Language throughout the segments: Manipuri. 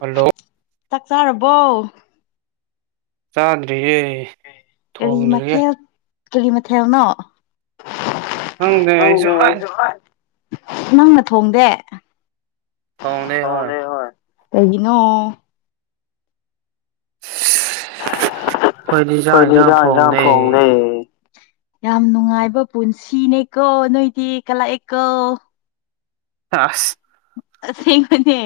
ꯍꯜꯂꯣ ꯆꯥꯛ ꯆꯥꯔꯕꯣ ꯆꯥꯗ꯭ꯔꯤꯌꯦ ꯀꯔꯤ ꯊꯣꯡꯗ꯭ꯔꯤꯌꯦ ꯃꯊꯦꯜ ꯀꯔꯤ ꯃꯊꯦꯜꯅꯣ ꯈꯪꯗꯦ ꯑꯩꯁꯨ ꯑꯁ ꯅꯪꯅ ꯊꯣꯡꯗꯦ ꯊꯣꯡꯗꯦ ꯍꯣꯏ ꯀꯩꯒꯤꯅꯣ ꯑꯩꯈꯣꯏꯗꯤ ꯈꯣꯏꯗꯤ ꯏꯟꯖꯥꯡ ꯏꯟꯁꯥꯡ ꯊꯣꯡꯗꯦ ꯌꯥꯝ ꯅꯨꯡꯉꯥꯏꯕ ꯄꯨꯟꯁꯤꯅꯦꯀꯣ ꯅꯣꯏꯗꯤ ꯀꯂꯛꯑꯦꯀꯣ ꯑꯁ ꯑꯁꯦꯡꯕꯅꯦ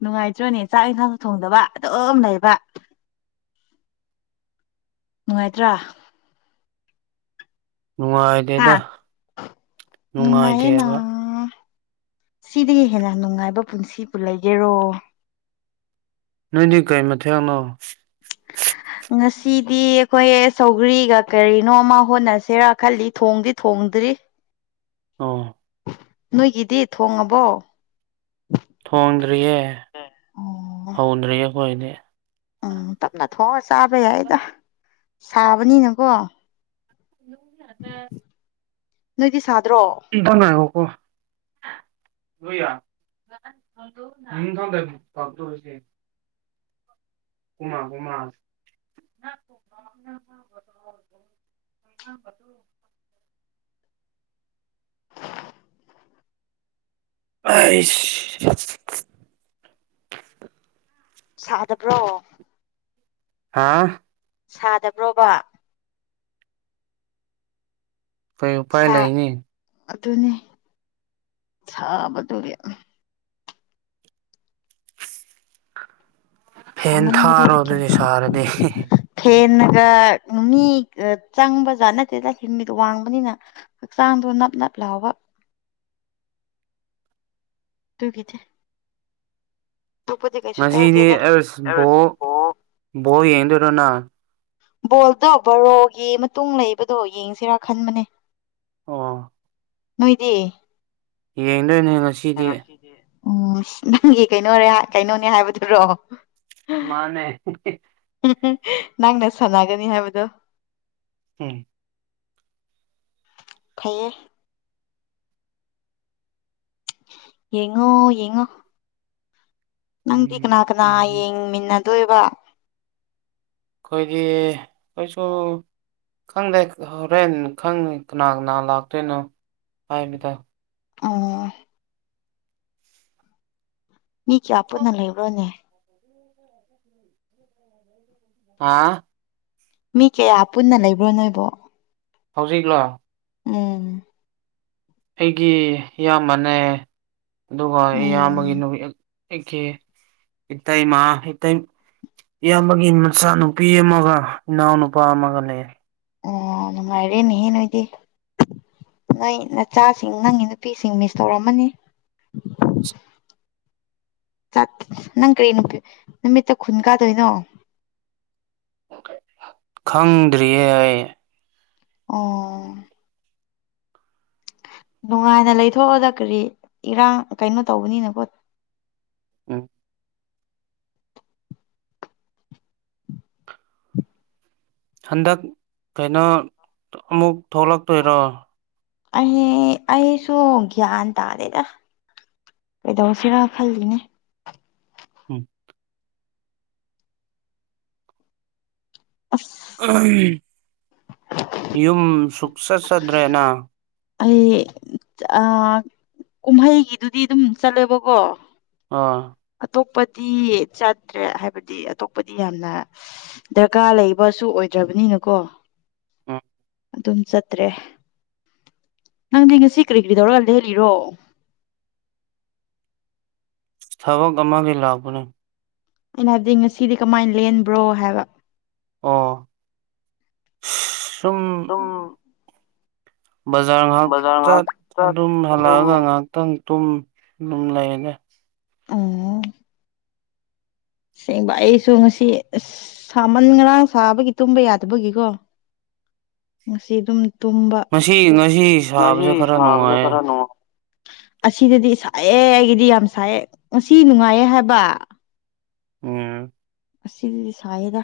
ꯅꯨꯡꯉꯥꯏꯇ꯭ꯔꯣꯅꯦ ꯆꯥꯛ ꯑꯦꯟꯁꯥꯡ ꯊꯣꯡꯗꯕ ꯑꯗꯨꯝ ꯂꯩꯕ [inaudible] ꯅꯨꯡꯉꯥꯏꯇ꯭ꯔꯥ ꯍꯥ ꯅꯨꯡꯉꯥꯏꯇꯦꯗ ꯅꯨꯡꯉꯥꯏꯌꯦꯅꯥ ꯅꯨꯡꯉꯥꯏꯇꯦꯕ ꯁꯤꯗꯒꯤ ꯍꯦꯟꯅ ꯅꯨꯡꯉꯥꯏꯕ ꯄꯨꯟꯁꯤꯕꯨ ꯂꯩꯒꯦꯔꯣ ꯅꯣꯏꯗꯤ ꯀꯩ ꯃꯊꯦꯜꯅꯣ ꯗꯤ ꯑꯈꯣꯏ ꯁꯧꯒ꯭ꯔꯤꯒ ꯀꯔꯤꯅꯣꯃ ꯍꯣꯠꯅꯁꯦꯔ ꯈꯜꯂꯤ ꯊꯣꯡꯗꯤ ꯊꯣꯡꯗ꯭ꯔꯤ ꯑꯣ ꯅꯣꯏꯒꯤꯗꯤ ꯊꯣꯡꯉꯕꯣ ꯊꯣꯡꯗ꯭ꯔꯤꯌꯦ ꯑꯣ ꯍꯧꯗ꯭ꯔꯤꯌꯦ ꯑꯈꯣꯏꯗꯤ ꯎꯝ ꯇꯞꯅ ꯊꯣꯡꯉꯒ ꯆꯥꯕ ꯌꯥꯏꯗ ꯁꯥꯕꯅꯤꯅꯀꯣ [unintelligible] ꯅꯣꯏꯗꯤ ꯁꯥ [unintelligible] [unintelligible] ꯎꯃꯥ ꯎꯃꯥ [unintelligible] [inaudible] ꯑꯩꯁ ꯁꯥꯗꯕ꯭ꯔꯣ ꯍꯥꯥ ꯁꯥꯗꯕ꯭ꯔꯣꯕꯥ ꯀꯩ ꯎꯄꯥꯏ ꯁꯥ ꯂꯩꯅꯤ ꯑꯗꯨꯅꯤ ꯁꯥꯕꯗꯨꯒꯤ ꯎꯝ ꯐꯦꯟ ꯊꯥꯔꯣ ꯁꯃꯟꯕꯗꯨꯗ ꯒ꯭ꯌꯥꯟ ꯑꯗꯨꯗꯤ ꯁꯥꯔꯗꯤ ꯐꯦꯟꯅ ꯒ ꯃꯤ ꯆꯪꯕ ꯖꯥꯠ ꯅꯠꯇꯦꯗ ꯍꯤꯡꯃꯤꯠ ꯋꯥꯡꯕꯅꯤꯅ ꯍꯛꯆꯥꯡꯗꯣ ꯅꯞ ꯅꯞ ꯂꯥꯎꯕ [inaudible] ꯇꯨ ꯒꯤꯊꯦ ꯉꯁꯤꯗꯤ ꯇꯧꯗꯦꯗ ꯑꯁ ꯕꯣꯜ ꯑꯣ ꯕꯣꯜ ꯌꯦꯡꯗꯣꯏꯔ ꯅ ꯕꯣꯜꯗꯣ ꯕꯔꯣꯒꯤ ꯃꯇꯨꯡ ꯂꯩꯕꯗꯣ ꯌꯦꯡꯁꯤꯔꯥ ꯈꯟꯕꯅꯦ ꯑꯣ ꯅꯣꯏꯗꯤ ꯌꯦꯡꯗꯣꯏꯅꯤ ꯎꯝ ꯅꯪꯒꯤ ꯀꯩꯅꯣꯔꯥ ꯀꯩꯅꯣꯅꯦ ꯍꯥꯏꯕꯗꯨꯔꯣ ꯃꯥꯟꯅꯦ ꯍꯤ ꯍꯤ ꯅꯪꯅ ꯁꯥꯟꯅꯒꯅꯤ ꯍꯥꯏꯕꯗꯣ ꯎꯝ ꯐꯩꯌꯦ ꯌꯦꯡꯉꯣ ꯌꯦꯡꯉꯣ ꯅꯪꯗꯤ ꯀꯅꯥ ꯀꯅꯥ ꯑꯩꯈꯣꯏꯗꯤ ꯌꯦꯡꯃꯤꯟꯅꯗꯣꯏꯕꯥ ꯈꯣꯏꯒꯤ ꯈꯣꯏꯁꯨ ꯈꯪꯗꯦ ꯍꯣꯔꯦꯟ ꯈꯪꯅꯤ ꯀꯅꯥ ꯀꯅꯥ ꯂꯥꯛꯇꯣꯏꯅꯣ ꯍꯥꯏꯕꯗꯣ ꯑꯣ ꯃꯤ ꯀꯥꯌꯥꯄꯨꯟꯅ ꯂꯩꯕꯔꯅꯦ ꯍꯥ ꯃꯤ ꯀꯌꯥ ꯄꯨꯟꯅ ꯂꯩꯕ꯭ꯔꯣ ꯅꯣꯏꯕꯣ ꯍꯧꯖꯤꯛꯂꯣ ꯎꯝ ꯑꯩꯒꯤ ꯏꯌꯥꯝꯕꯅꯦ ꯑꯗꯨꯒ ꯏꯌꯥꯝꯕꯒꯤ ꯎꯝ ꯅꯨꯃꯤꯠ ꯑꯩꯀꯤ ꯏꯇꯩꯃ ꯏ ꯏꯌꯥꯝꯕꯒꯤ ꯃꯆꯥꯅꯨꯄꯤ ꯑꯃꯒ ꯏꯅꯥꯎꯅꯨꯄꯥ ꯑꯃꯒ ꯂꯩꯔꯦ ꯑꯣ ꯅꯨꯡꯉꯥꯏꯔꯦꯅꯦꯍꯦ ꯅꯣꯏꯗꯤ ꯅꯣꯏ ꯅꯆꯥꯁꯤꯡ ꯅꯪꯒꯤ ꯅꯨꯄꯤꯁꯤꯡ ꯃꯤꯁ ꯇꯧꯔꯝꯃꯅꯤ [inaudible] ꯇꯠ ꯅꯪ ꯀꯔꯤ ꯅꯨ ꯅꯨꯃꯤꯠꯇ ꯈꯨꯟ ꯀꯥꯗꯣꯏꯅꯣ ꯈꯪꯗꯔꯤꯌꯦ ꯑꯩ ꯑꯣ ꯅꯨꯡꯉꯥꯏꯅ ꯂꯩꯊꯣꯛꯑꯣꯗ ꯀꯔꯤ ꯏꯔꯥꯡ ꯀꯩꯅꯣ ꯇꯧꯕꯅꯤꯅꯀꯣ ꯑ ꯍꯟꯗꯛ ꯀꯩꯅꯣ ꯑꯃꯨꯛ ꯊꯣꯛꯂꯛꯇꯣꯏꯔꯣ ꯑꯩꯍꯦ ꯑꯩꯁꯨ ꯒ꯭ꯌꯥꯟ ꯇꯥꯗꯦꯗ ꯀꯩꯗꯧꯁꯤꯔ ꯈꯜꯂꯤꯅꯦ ꯎꯝ ꯑꯁ ꯌꯨꯝ ꯁꯨꯛ ꯆꯠ ꯆꯠꯇ꯭ꯔꯦ ꯅ꯬ ꯑꯩ ꯑ ꯀꯨꯝꯍꯩꯒꯤꯗꯨꯗꯤ ꯑꯗꯨꯝ ꯆꯠꯂꯦꯕꯀꯣ ꯑꯥ ꯑꯇꯣꯞꯄꯗꯤ ꯆꯠꯇ꯭ꯔꯦ ꯍꯥꯏꯕꯗꯤ ꯑꯇꯣꯞꯄꯗꯤ ꯌꯥꯝꯅ ꯗꯔꯀꯥꯔ ꯂꯩꯕꯁꯨ ꯑꯣꯏ ꯗꯈꯔꯕꯅꯤꯅꯀꯣ ꯑꯝ ꯑꯗꯨꯝ ꯆꯠꯇ꯭ꯔꯦ ꯅꯪꯗꯤ ꯉꯁꯤ ꯀ꯭ꯔꯤ ꯀ꯭ꯔꯤ ꯇꯧꯔꯒ ꯂꯦꯜꯂꯤꯔꯣ [inaudible] ꯊꯕꯛ ꯑꯃꯒꯤ ꯂꯥꯛꯄꯅꯦ ꯑꯩꯅ ꯍꯥꯏꯕꯗꯤ ꯉꯁꯤꯗꯤ ꯀꯃꯥꯏꯅ ꯂꯦꯟꯕ꯭ꯔꯣ ꯍꯥꯏꯕ ꯑꯣ ꯁꯨꯝ ꯕꯖꯥꯔ ꯉꯍꯥꯛ ꯕꯖꯥꯔ ꯆꯠ ꯉꯥꯏꯍꯥꯛ ꯆꯠ ꯑꯗꯨꯝ ꯍꯜꯂꯛꯑꯒ ꯉꯥꯏꯍꯥꯛꯇꯪ ꯑꯗꯨꯝ ꯑꯗꯨꯝ ꯂꯩꯌꯦꯗ ꯑꯣ ꯁꯁꯦꯡꯕ ꯑꯩꯁꯨ ꯉꯁꯤ ꯑ ꯁꯥꯃꯟ ꯉꯔꯥꯡ ꯁꯥꯕꯒꯤ ꯇꯨꯝꯕ ꯌꯥꯗꯕꯒꯤꯀꯣ [inaudible] ꯉꯁꯤ ꯑꯗꯨꯝ ꯇꯨꯝꯕ ꯉꯁꯤ ꯉꯁꯤ ꯉꯁꯤ ꯁꯥꯕꯁꯦ ꯈꯔ ꯁꯥꯕꯁꯦ ꯅꯨꯡꯉꯥꯏꯌꯦ ꯈꯔꯅꯣ ꯑꯁꯤꯗꯗꯤ ꯁꯥꯏꯑꯦ ꯑꯩꯒꯤꯗꯤ ꯌꯥꯝ ꯁꯥꯏꯑꯦ ꯉꯁꯤ ꯅꯨꯡꯉꯥꯏꯌꯦ ꯍꯥꯏꯕ ꯎꯝ ꯑꯁꯦꯡꯕꯗꯤ ꯁꯥꯏꯌꯦꯗ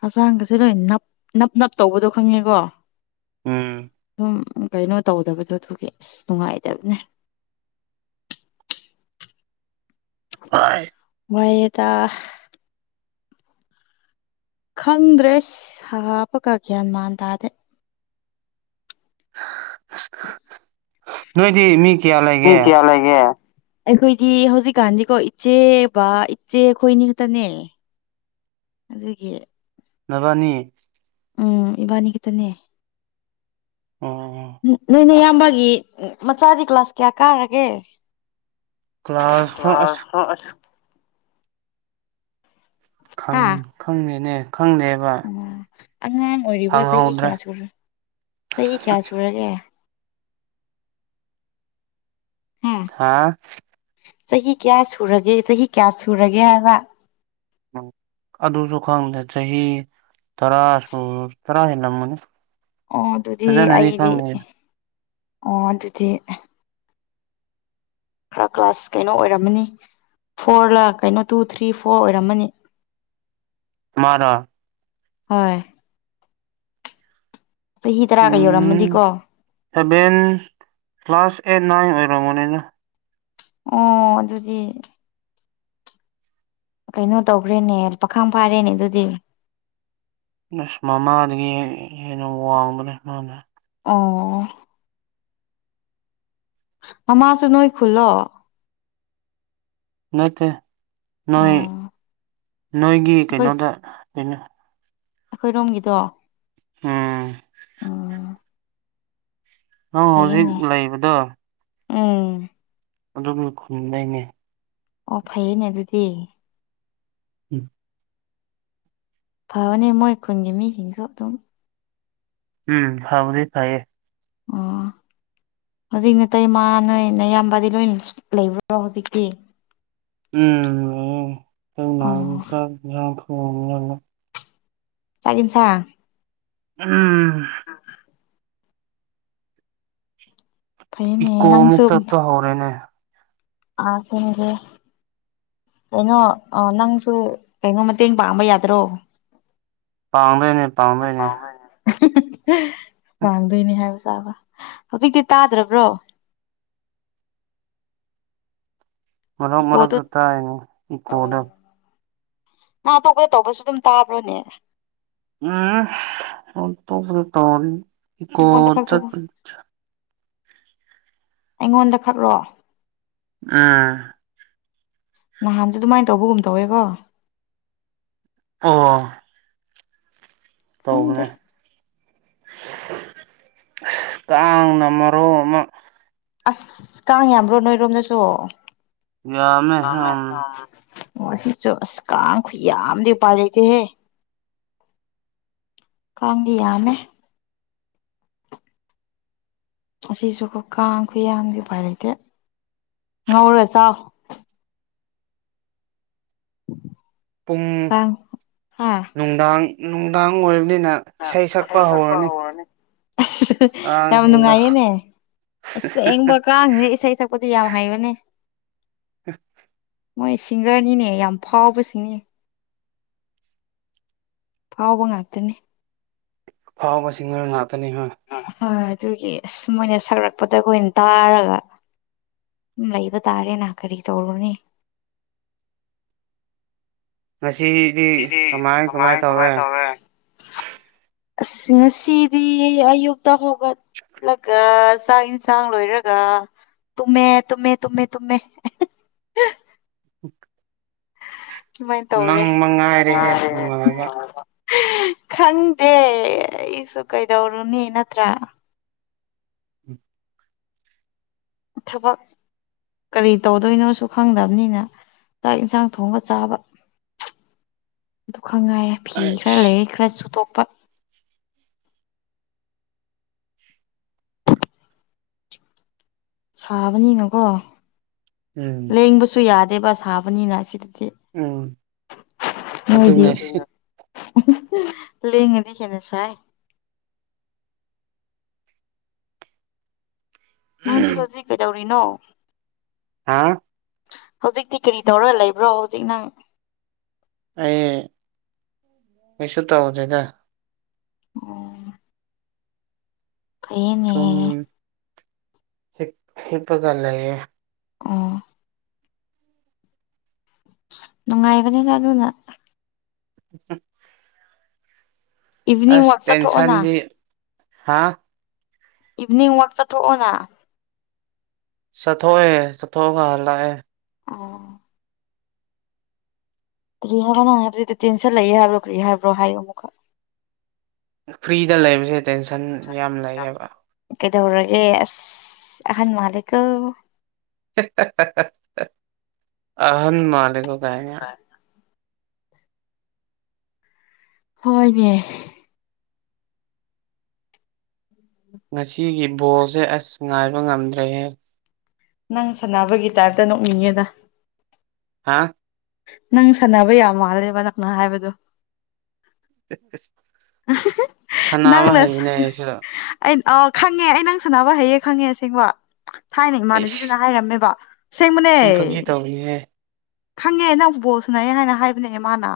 ꯍꯆꯥꯡꯒꯁꯦ ꯅꯣꯏ ꯅꯞ ꯅꯞ ꯅꯞ ꯇꯧꯕꯗꯣ ꯈꯪꯉꯦꯀꯣ ꯎꯝ ꯎꯝ ꯀꯩꯅꯣ ꯇꯧꯗꯕꯗꯣ ꯑꯗꯨꯒꯤ ꯑꯁ ꯅꯨꯡꯉꯥꯏꯇꯕꯅꯦ ꯑꯥꯏ ꯋꯥꯏꯌꯦꯗ ꯈꯪꯗ꯭ꯔꯦ ꯁꯥ ꯄꯒ ꯒ꯭ꯌꯥꯟ ꯃꯥꯟ ꯇꯥꯗꯦ [inaudible] ꯅꯣꯏꯗꯤ ꯃꯤ ꯀꯌꯥ ꯃꯤ ꯂꯩꯒꯦ ꯀꯌꯥꯂꯩꯒꯦ ꯑꯩꯈꯣꯏꯒꯤ ꯍꯧꯖꯤꯛꯀꯥꯟꯗꯤꯀꯣ ꯏꯆꯦ ꯕ ꯏꯆꯦ ꯑꯈꯣꯏꯅꯤ ꯈꯛꯇꯅꯦ ꯑꯗꯨꯒꯤ ꯅꯕꯅꯤ ꯎꯝ ꯏꯕꯥꯅꯤ ꯈꯠꯇꯅꯦ ꯑꯣ ꯅꯣꯏꯅꯦ ꯌꯥꯝ ꯕꯒꯤ ꯃꯆꯥꯗꯤ ꯀ꯭ꯂꯥꯁ ꯀꯌꯥ ꯀꯥꯒ꯭ꯔꯒꯦ ꯀ꯭ꯂꯥꯁ ꯇꯣ ꯑꯁ ꯈꯪ ꯈꯪꯗꯦꯅꯦ ꯈꯪꯗꯦꯕ ꯑꯣ ꯑꯉꯥꯡ ꯑꯣꯏꯔꯤꯕ꯭ꯔꯣ ꯆꯍꯤ ꯍꯪꯍꯧꯗ꯭ꯔꯦ ꯀꯌꯥ ꯁꯨꯔ ꯆꯍꯤ ꯀꯌꯥ ꯁꯨꯔꯒꯦ ꯍꯥ ꯍꯥꯥ ꯆꯍꯤ ꯀꯌꯥ ꯁꯨꯔꯒꯦ ꯆꯍꯤ ꯀꯌꯥ ꯁꯨꯔꯒꯦ ꯍꯥꯏꯕ ꯎ ꯑꯗꯨꯁꯨ ꯈꯪꯗꯦ ꯆꯍꯤ ꯇꯔꯥꯁꯨ ꯇꯔꯥ ꯍꯦꯜꯂꯝꯅꯤ ꯑꯣ ꯑꯗꯨꯗꯤ ꯑꯩꯗꯤ ꯑꯣ ꯑꯗꯨꯗꯤ ꯈꯔ ꯀ꯭ꯂꯥꯁ ꯀꯩꯅꯣ ꯑꯣꯏꯔꯝꯃꯅꯤ ꯐꯣꯔ ꯂ ꯀꯩꯅꯣ ꯇꯨ ꯊ꯭ꯔꯤ ꯐꯣꯔ ꯑꯣꯏꯔꯝꯃꯅꯤ ꯃꯥꯔ ꯍꯣꯏ ꯆꯍꯤ ꯎ ꯇꯔꯥꯒ ꯌꯧꯔꯝꯃꯗꯤꯀꯣ ꯁꯚꯦꯟ ꯀ꯭ꯂꯥꯁ ꯑꯦꯠ ꯅꯥꯏꯟ ꯑꯣꯏꯔꯝꯒꯅꯤꯗ ꯑꯣ ꯑꯗꯨꯗꯤ ꯀꯩꯅꯣ ꯇꯧꯈ꯭ꯔꯦꯅꯦ ꯄꯥꯈꯥꯡ ꯐꯥꯔꯦꯅꯦ ꯑꯗꯨꯗꯤ ꯑꯁ ꯃꯃꯥꯗꯒꯤ ꯍꯦꯟꯅ ꯋꯥꯡꯕꯅꯦ ꯃꯥꯅ ꯑꯣ ꯃꯃꯥꯁꯨ ꯅꯣꯏ ꯈꯨꯜꯂꯣ ꯅꯠꯇꯦ ꯅꯣꯏ ꯎꯝ ꯅꯣꯏꯒꯤ ꯀꯩꯅꯣꯗ ꯀꯩꯅꯣ ꯑꯩꯈꯣꯏ ꯔꯣꯝꯒꯤꯗꯣ ꯎꯝ ꯅꯪ ꯍꯧꯖꯤꯛ ꯐꯩꯌꯦꯅꯦ ꯂꯩꯕꯗꯣ ꯎꯝ ꯑꯗꯨꯒꯤ ꯈꯨꯟꯗꯩꯅꯦ ꯑꯣ ꯐꯩꯌꯦꯅꯦ ꯑꯗꯨꯗꯤ [inaudible] ꯐꯕꯅꯤ ꯃꯣꯏ ꯈꯨꯟꯒꯤ ꯃꯤꯁꯤꯡꯁꯨ ꯑꯗꯨꯝ ꯎꯝ ꯐꯕꯗꯤ ꯐꯩꯌꯦ ꯑꯣ ꯍꯧꯖꯤꯛ ꯅꯇꯩ ꯃꯥ ꯅꯣꯏꯅꯌꯥꯝꯕꯗꯤ ꯂꯣꯏ ꯂꯩꯕ꯭ꯔꯣ ꯍꯧꯖꯤꯛꯇꯤ ꯎꯝ ꯑꯣ [inaudible] ꯆꯥꯛ ꯏꯟꯁꯥꯡ ꯑꯝ ꯐꯩꯅꯦ ꯏꯀꯣ ꯑꯃꯨꯛ ꯅꯪꯁꯨ ꯆꯠꯄ ꯍꯧꯔꯦꯅꯦ ꯑꯥ [unintelligible] ꯀꯩꯅꯣ ꯅꯪꯁꯨ ꯀꯩꯅꯣ ꯃꯇꯦꯡ ꯄꯥꯡꯕ ꯌꯥꯗ꯭ꯔꯣ ꯄꯥꯡꯗꯣꯏꯅꯦ ꯄꯥꯡꯗꯣꯏꯅꯦ ꯥꯄꯥꯡꯗꯣꯏꯅꯦ ꯍꯥꯏꯕ ꯍꯧꯖꯤꯛꯇꯤ ꯇꯥꯗ꯭ꯔꯕ꯭ꯔꯣ ꯃꯔ ꯏꯀꯣꯗꯣ ꯃꯔꯛꯇ ꯇꯥꯏꯅꯦ ꯏꯀꯣꯗ ꯎꯝ ꯅꯪ ꯑꯇꯣꯞꯄꯗ ꯇꯧꯕꯁꯨ ꯑꯗꯨꯝ ꯇꯥꯕ꯭ꯔꯣꯅꯦ ꯑꯩꯉꯣꯟꯗ ꯈꯛꯇ [unintelligible] ꯑꯩꯉꯣꯟꯗ ꯈꯛꯔꯣ ꯑꯥ ꯅꯍꯥꯟꯁꯨ ꯑꯗꯨꯃꯥꯏꯅ ꯇꯧꯕꯒꯨꯝ ꯇꯧꯋꯦꯕꯣ ꯑꯣ ꯈꯪꯗꯦ ꯇꯧꯕꯅꯦ ꯑꯁ ꯀꯥꯡꯅ ꯃꯔꯣꯃ ꯑꯁ ꯀꯥꯡ ꯌꯥꯝꯕ꯭ꯔꯣ ꯅꯣꯏꯔꯣꯝꯗꯁꯨ ꯌꯥꯝꯃꯦ ꯎꯝ ꯑꯣ ꯁꯤꯆꯨ ꯑꯁ ꯀꯥꯡ ꯈꯨꯌꯥꯝꯗꯤ ꯎꯄꯥꯏ ꯂꯩꯇꯦꯍꯦ ꯀꯥꯡꯗꯤ ꯌꯥꯝꯃꯦ ꯑꯁꯤꯁꯨ ꯕ ꯀꯥꯡ ꯈꯨꯌꯥꯝ ꯗꯤ ꯎꯄꯥꯏ ꯂꯩꯇꯦ ꯉꯧꯔ ꯆꯥꯎ [inaudible] ꯄꯨꯡ ꯀꯥꯡ ꯍꯥ ꯅꯨꯡꯗꯥꯡ ꯅꯨꯡꯗꯥꯡ ꯑꯣꯏ ꯏꯁꯩ ꯁꯛꯄ ꯍꯧꯔꯅꯤ ꯌꯥꯝ ꯀꯥꯡꯁꯤꯡꯅ ꯅꯨꯡꯉꯥꯏꯌꯦꯅꯦ ꯑꯁꯦꯡꯕ ꯀꯥꯡꯖꯦ ꯏꯁꯩ ꯁꯛꯄꯗꯤ ꯌꯥꯝ ꯍꯩꯕꯅꯦ [inaudible] ꯃꯣꯏ ꯁꯤꯡꯒ꯭ꯔꯅꯤꯅꯦ ꯌꯥꯝ ꯐꯥꯎꯕꯁꯤꯡꯅꯤ ꯐꯥꯎꯕ ꯉꯥꯛꯇꯅꯤ ꯐꯥꯎꯕ ꯁꯤꯡꯒꯔ ꯉꯥꯛꯇꯅꯤ ꯍꯥ ꯗꯨꯒꯤ ꯑꯁ ꯃꯣꯏꯅ ꯁꯥꯔꯛꯄꯗ ꯈꯣꯏꯅ ꯇꯥꯔꯒ ꯎꯝ ꯂꯩꯕ ꯇꯥꯔꯦꯅꯥ ꯀꯔꯤ ꯇꯧꯔꯨꯅꯤ [inaudible] ꯁꯤꯗꯤ ꯀꯃꯥꯏ ꯀꯃꯥꯏ ꯇꯧꯔꯦ ꯑꯁ ꯉꯁꯤꯗꯤ ꯑꯌꯨꯛꯇ ꯍꯧꯒꯠ ꯂꯒ ꯆꯥꯛ ꯏꯟꯁꯥꯡ ꯂꯣꯏꯔꯒ ꯇꯨꯝꯃꯦ ꯇꯨꯝꯃꯦ ꯇꯨꯝꯃꯦ ꯇꯨꯝꯃꯦ ꯑꯍꯤ [inaudible] [inaudible] ꯁꯨꯃꯥꯏꯟ ꯅꯪ ꯇꯧꯔꯦ ꯃꯉꯥꯏꯔꯦꯍꯦ ꯉꯥꯔꯦ ꯅꯨꯡꯉꯥꯏꯕ ꯅꯨꯉꯥꯏꯕ ꯈꯪꯗꯦ ꯑꯩꯁꯨ ꯀꯩꯗꯧꯔꯨꯅꯤ ꯅꯠꯇ꯭ꯔꯥ [inaudible] ꯊꯕꯛ ꯀꯔꯤ ꯇꯧꯗꯣꯏꯅꯣꯁꯨ ꯈꯪꯗꯕꯅꯤꯅ ꯆꯥꯛ ꯌꯦꯟꯁꯥꯡ ꯊꯣꯡꯉ ꯆꯥꯕ [inaudible] ꯈꯉꯥꯏ ꯐꯤ ꯈꯔ ꯑꯩꯁ ꯂꯩꯌꯦ ꯈꯔ ꯁꯨꯗꯣꯛꯄ ꯁꯥꯕꯅꯤꯅꯀꯣ ꯎꯝ ꯂꯦꯡꯕꯁꯨ ꯌꯥꯗꯦꯕ ꯁꯥꯕꯅꯤꯅ ꯁꯤꯗ ꯎꯝ ꯅꯣꯏꯒꯤ ꯑꯗꯨꯅꯦ ꯂꯦꯡꯉꯗꯤ ꯍꯦꯟꯅ ꯁꯥꯏ ꯅꯪꯗꯤ ꯍꯧꯖꯤꯛ ꯀꯩꯗꯧꯔꯤꯅꯣ ꯍꯥꯥ ꯍꯧꯖꯤꯛꯇꯤ ꯀꯔꯤ ꯇꯧꯔ ꯂꯩꯕ꯭ꯔꯣ ꯍꯧꯖꯤꯛ ꯅꯪ ꯑꯩ ꯀꯩꯁꯨ ꯇꯧꯗꯦꯗ ꯑꯣ ꯐꯩꯌꯦꯅꯦ ꯁꯨꯝ ꯍꯤꯞ ꯍꯤꯞꯄꯒ ꯂꯩꯌꯦ ꯑꯣ ꯅꯨꯡꯉꯥꯏꯕꯅꯤꯗ ꯑꯗꯨꯅ [inaudible] ꯏꯚꯤꯅꯤꯡ ꯑꯁ ꯋꯥꯛ ꯆꯠꯊꯣꯛꯑꯣꯅ ꯇꯦꯟꯁꯟꯗꯤ ꯍꯥꯥ ꯏꯚꯤꯅꯤꯡ ꯋꯥꯛ ꯆꯠꯊꯣꯛꯑꯣꯅ ꯆꯠꯊꯣꯛꯑꯦ ꯆꯠꯊꯣꯛꯑꯒ ꯍꯥꯜꯂꯛꯑꯦ ꯑꯣ ꯀꯔꯤ ꯍꯥꯏꯕ ꯅꯪ ꯍꯥꯏꯕꯖꯤꯗꯤ ꯇꯦꯟꯁꯟ ꯂꯩꯑꯦ ꯍꯥꯏꯕ꯭ꯔꯣ ꯀ꯭ꯔꯤ ꯍꯥꯏꯕ꯭ꯔꯣ ꯍꯥꯏꯌꯨ ꯑꯃꯨꯛꯀ ꯐ꯭ꯔꯤꯗ ꯂꯩꯕꯁꯦ ꯇꯦꯟꯁꯟ ꯌꯥꯝ ꯂꯩꯌꯦꯕ ꯀꯩꯗꯧꯔꯒꯦ ꯑꯁ ꯑꯍꯟ ꯃꯥꯜꯂꯦꯀꯣ ꯍꯦꯍꯦꯍꯍ ꯍ ꯑꯍꯟ ꯃꯥꯜꯂꯦꯀꯣ ꯀꯥꯏꯅ ꯍꯣꯏꯅꯦ ꯉꯁꯤꯒꯤ ꯕꯣꯜꯁꯦ ꯑꯁ ꯉꯥꯏꯕ ꯉꯝꯗ꯭ꯔꯦꯍꯦ ꯅꯪ ꯁꯥꯟꯅꯕꯒꯤ ꯇꯥꯏꯞꯇ ꯅꯣꯛꯅꯤꯡꯉꯦꯗ ꯍꯥꯥ ꯅꯪ ꯁꯥꯟꯅꯕ ꯌꯥꯝ ꯃꯥꯜꯂꯦꯕ ꯅꯪꯅ ꯍꯥꯏꯕꯗꯨ ꯎꯍꯍ ꯁꯥꯟꯅꯕ ꯅꯪꯅ ꯁ ꯍꯩꯕꯅꯦ ꯑꯩꯁꯨ ꯑꯩ ꯑꯧ ꯈꯪꯉꯦ ꯑꯩ ꯅꯪ ꯁꯥꯟꯅꯕ ꯍꯩꯌꯦ ꯈꯪꯉꯦ ꯑꯁꯦꯡꯕ ꯊꯥꯏꯅ ꯑꯩꯁ ꯏꯃꯥꯟꯅꯕꯤꯗꯨꯅ ꯍꯥꯏꯔꯝꯃꯦꯕ ꯑꯁꯦꯡꯕꯅꯦ ꯁꯨꯝ ꯐꯥꯒꯤ ꯇꯧꯕꯅꯦꯍꯦ ꯈꯪꯉꯦ ꯅꯪ ꯕꯣꯜ ꯁꯥꯟꯅꯩꯌꯦ ꯍꯥꯏꯅ ꯍꯥꯏꯕꯅꯦ ꯃꯥꯅ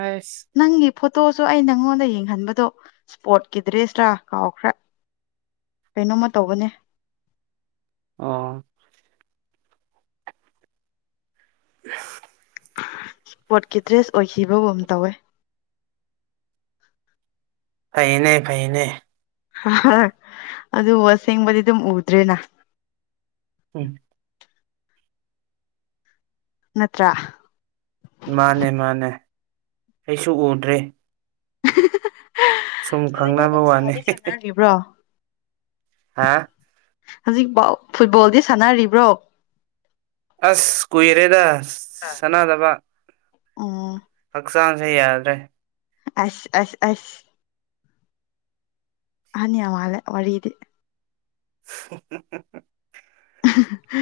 ꯑꯩꯁ ꯅꯪꯒꯤ ꯐꯣꯇꯣꯁꯨ ꯑꯩ ꯅꯪꯉꯣꯟꯗ ꯌꯦꯡꯍꯟꯕꯗꯣ ꯁ꯭ꯄꯣꯔꯠꯀꯤ ꯗ꯭ꯔꯦꯁꯔ ꯀꯥꯎꯈ꯭ꯔꯦ ꯀꯩꯅꯣꯝꯃ ꯇꯧꯕꯅꯦ ꯑꯣ [inaudible] ꯁ꯭ꯄꯣꯔꯠꯀꯤ ꯗ꯭ꯔꯦꯁ ꯑꯣꯏꯈꯤꯕꯒꯨꯝ ꯇꯧꯋꯦ ꯐꯩꯌꯦꯅꯦ ꯐꯩꯌꯦꯅꯦ ꯑꯍ ꯑꯗꯨꯕꯨ ꯑꯁꯦꯡꯕꯗꯤ ꯑꯗꯨꯝ ꯎꯗ꯭ꯔꯦꯅ ꯎꯝ ꯅꯠꯇ꯭ꯔꯥ ꯃꯥꯅꯦ ꯃꯥꯅꯦ ꯑꯩꯁꯨ ꯎꯗ꯭ꯔꯦ ꯍꯍꯍꯍ ꯍꯧꯖꯤꯛꯐꯥꯎ ꯈꯪꯅꯕ ꯑꯗꯨꯝ ꯋꯥꯅꯤ ꯁꯥꯗꯤ ꯁꯥꯟꯅꯔꯤꯕ꯭ꯔꯣ ꯍꯥ ꯍꯧꯖꯤꯛꯕꯥꯎ ꯐꯨꯠꯕꯣꯜꯗꯤ ꯁꯥꯟꯅꯔꯤꯕ꯭ꯔꯣ ꯑꯁ ꯀꯨꯏꯔꯦꯗ ꯁꯥꯅꯗꯕ ꯑꯣ ꯍꯛꯆꯥꯡꯁꯦ ꯌꯥꯗ꯭ꯔꯦ ꯑꯁ ꯑꯁ ꯑꯁ ꯑꯍꯟ ꯌꯥꯝ ꯃꯥꯜꯂꯦ ꯋꯥꯔꯤꯗꯤ ꯍ ꯍꯍꯍꯍ ꯑꯍꯥ ꯍ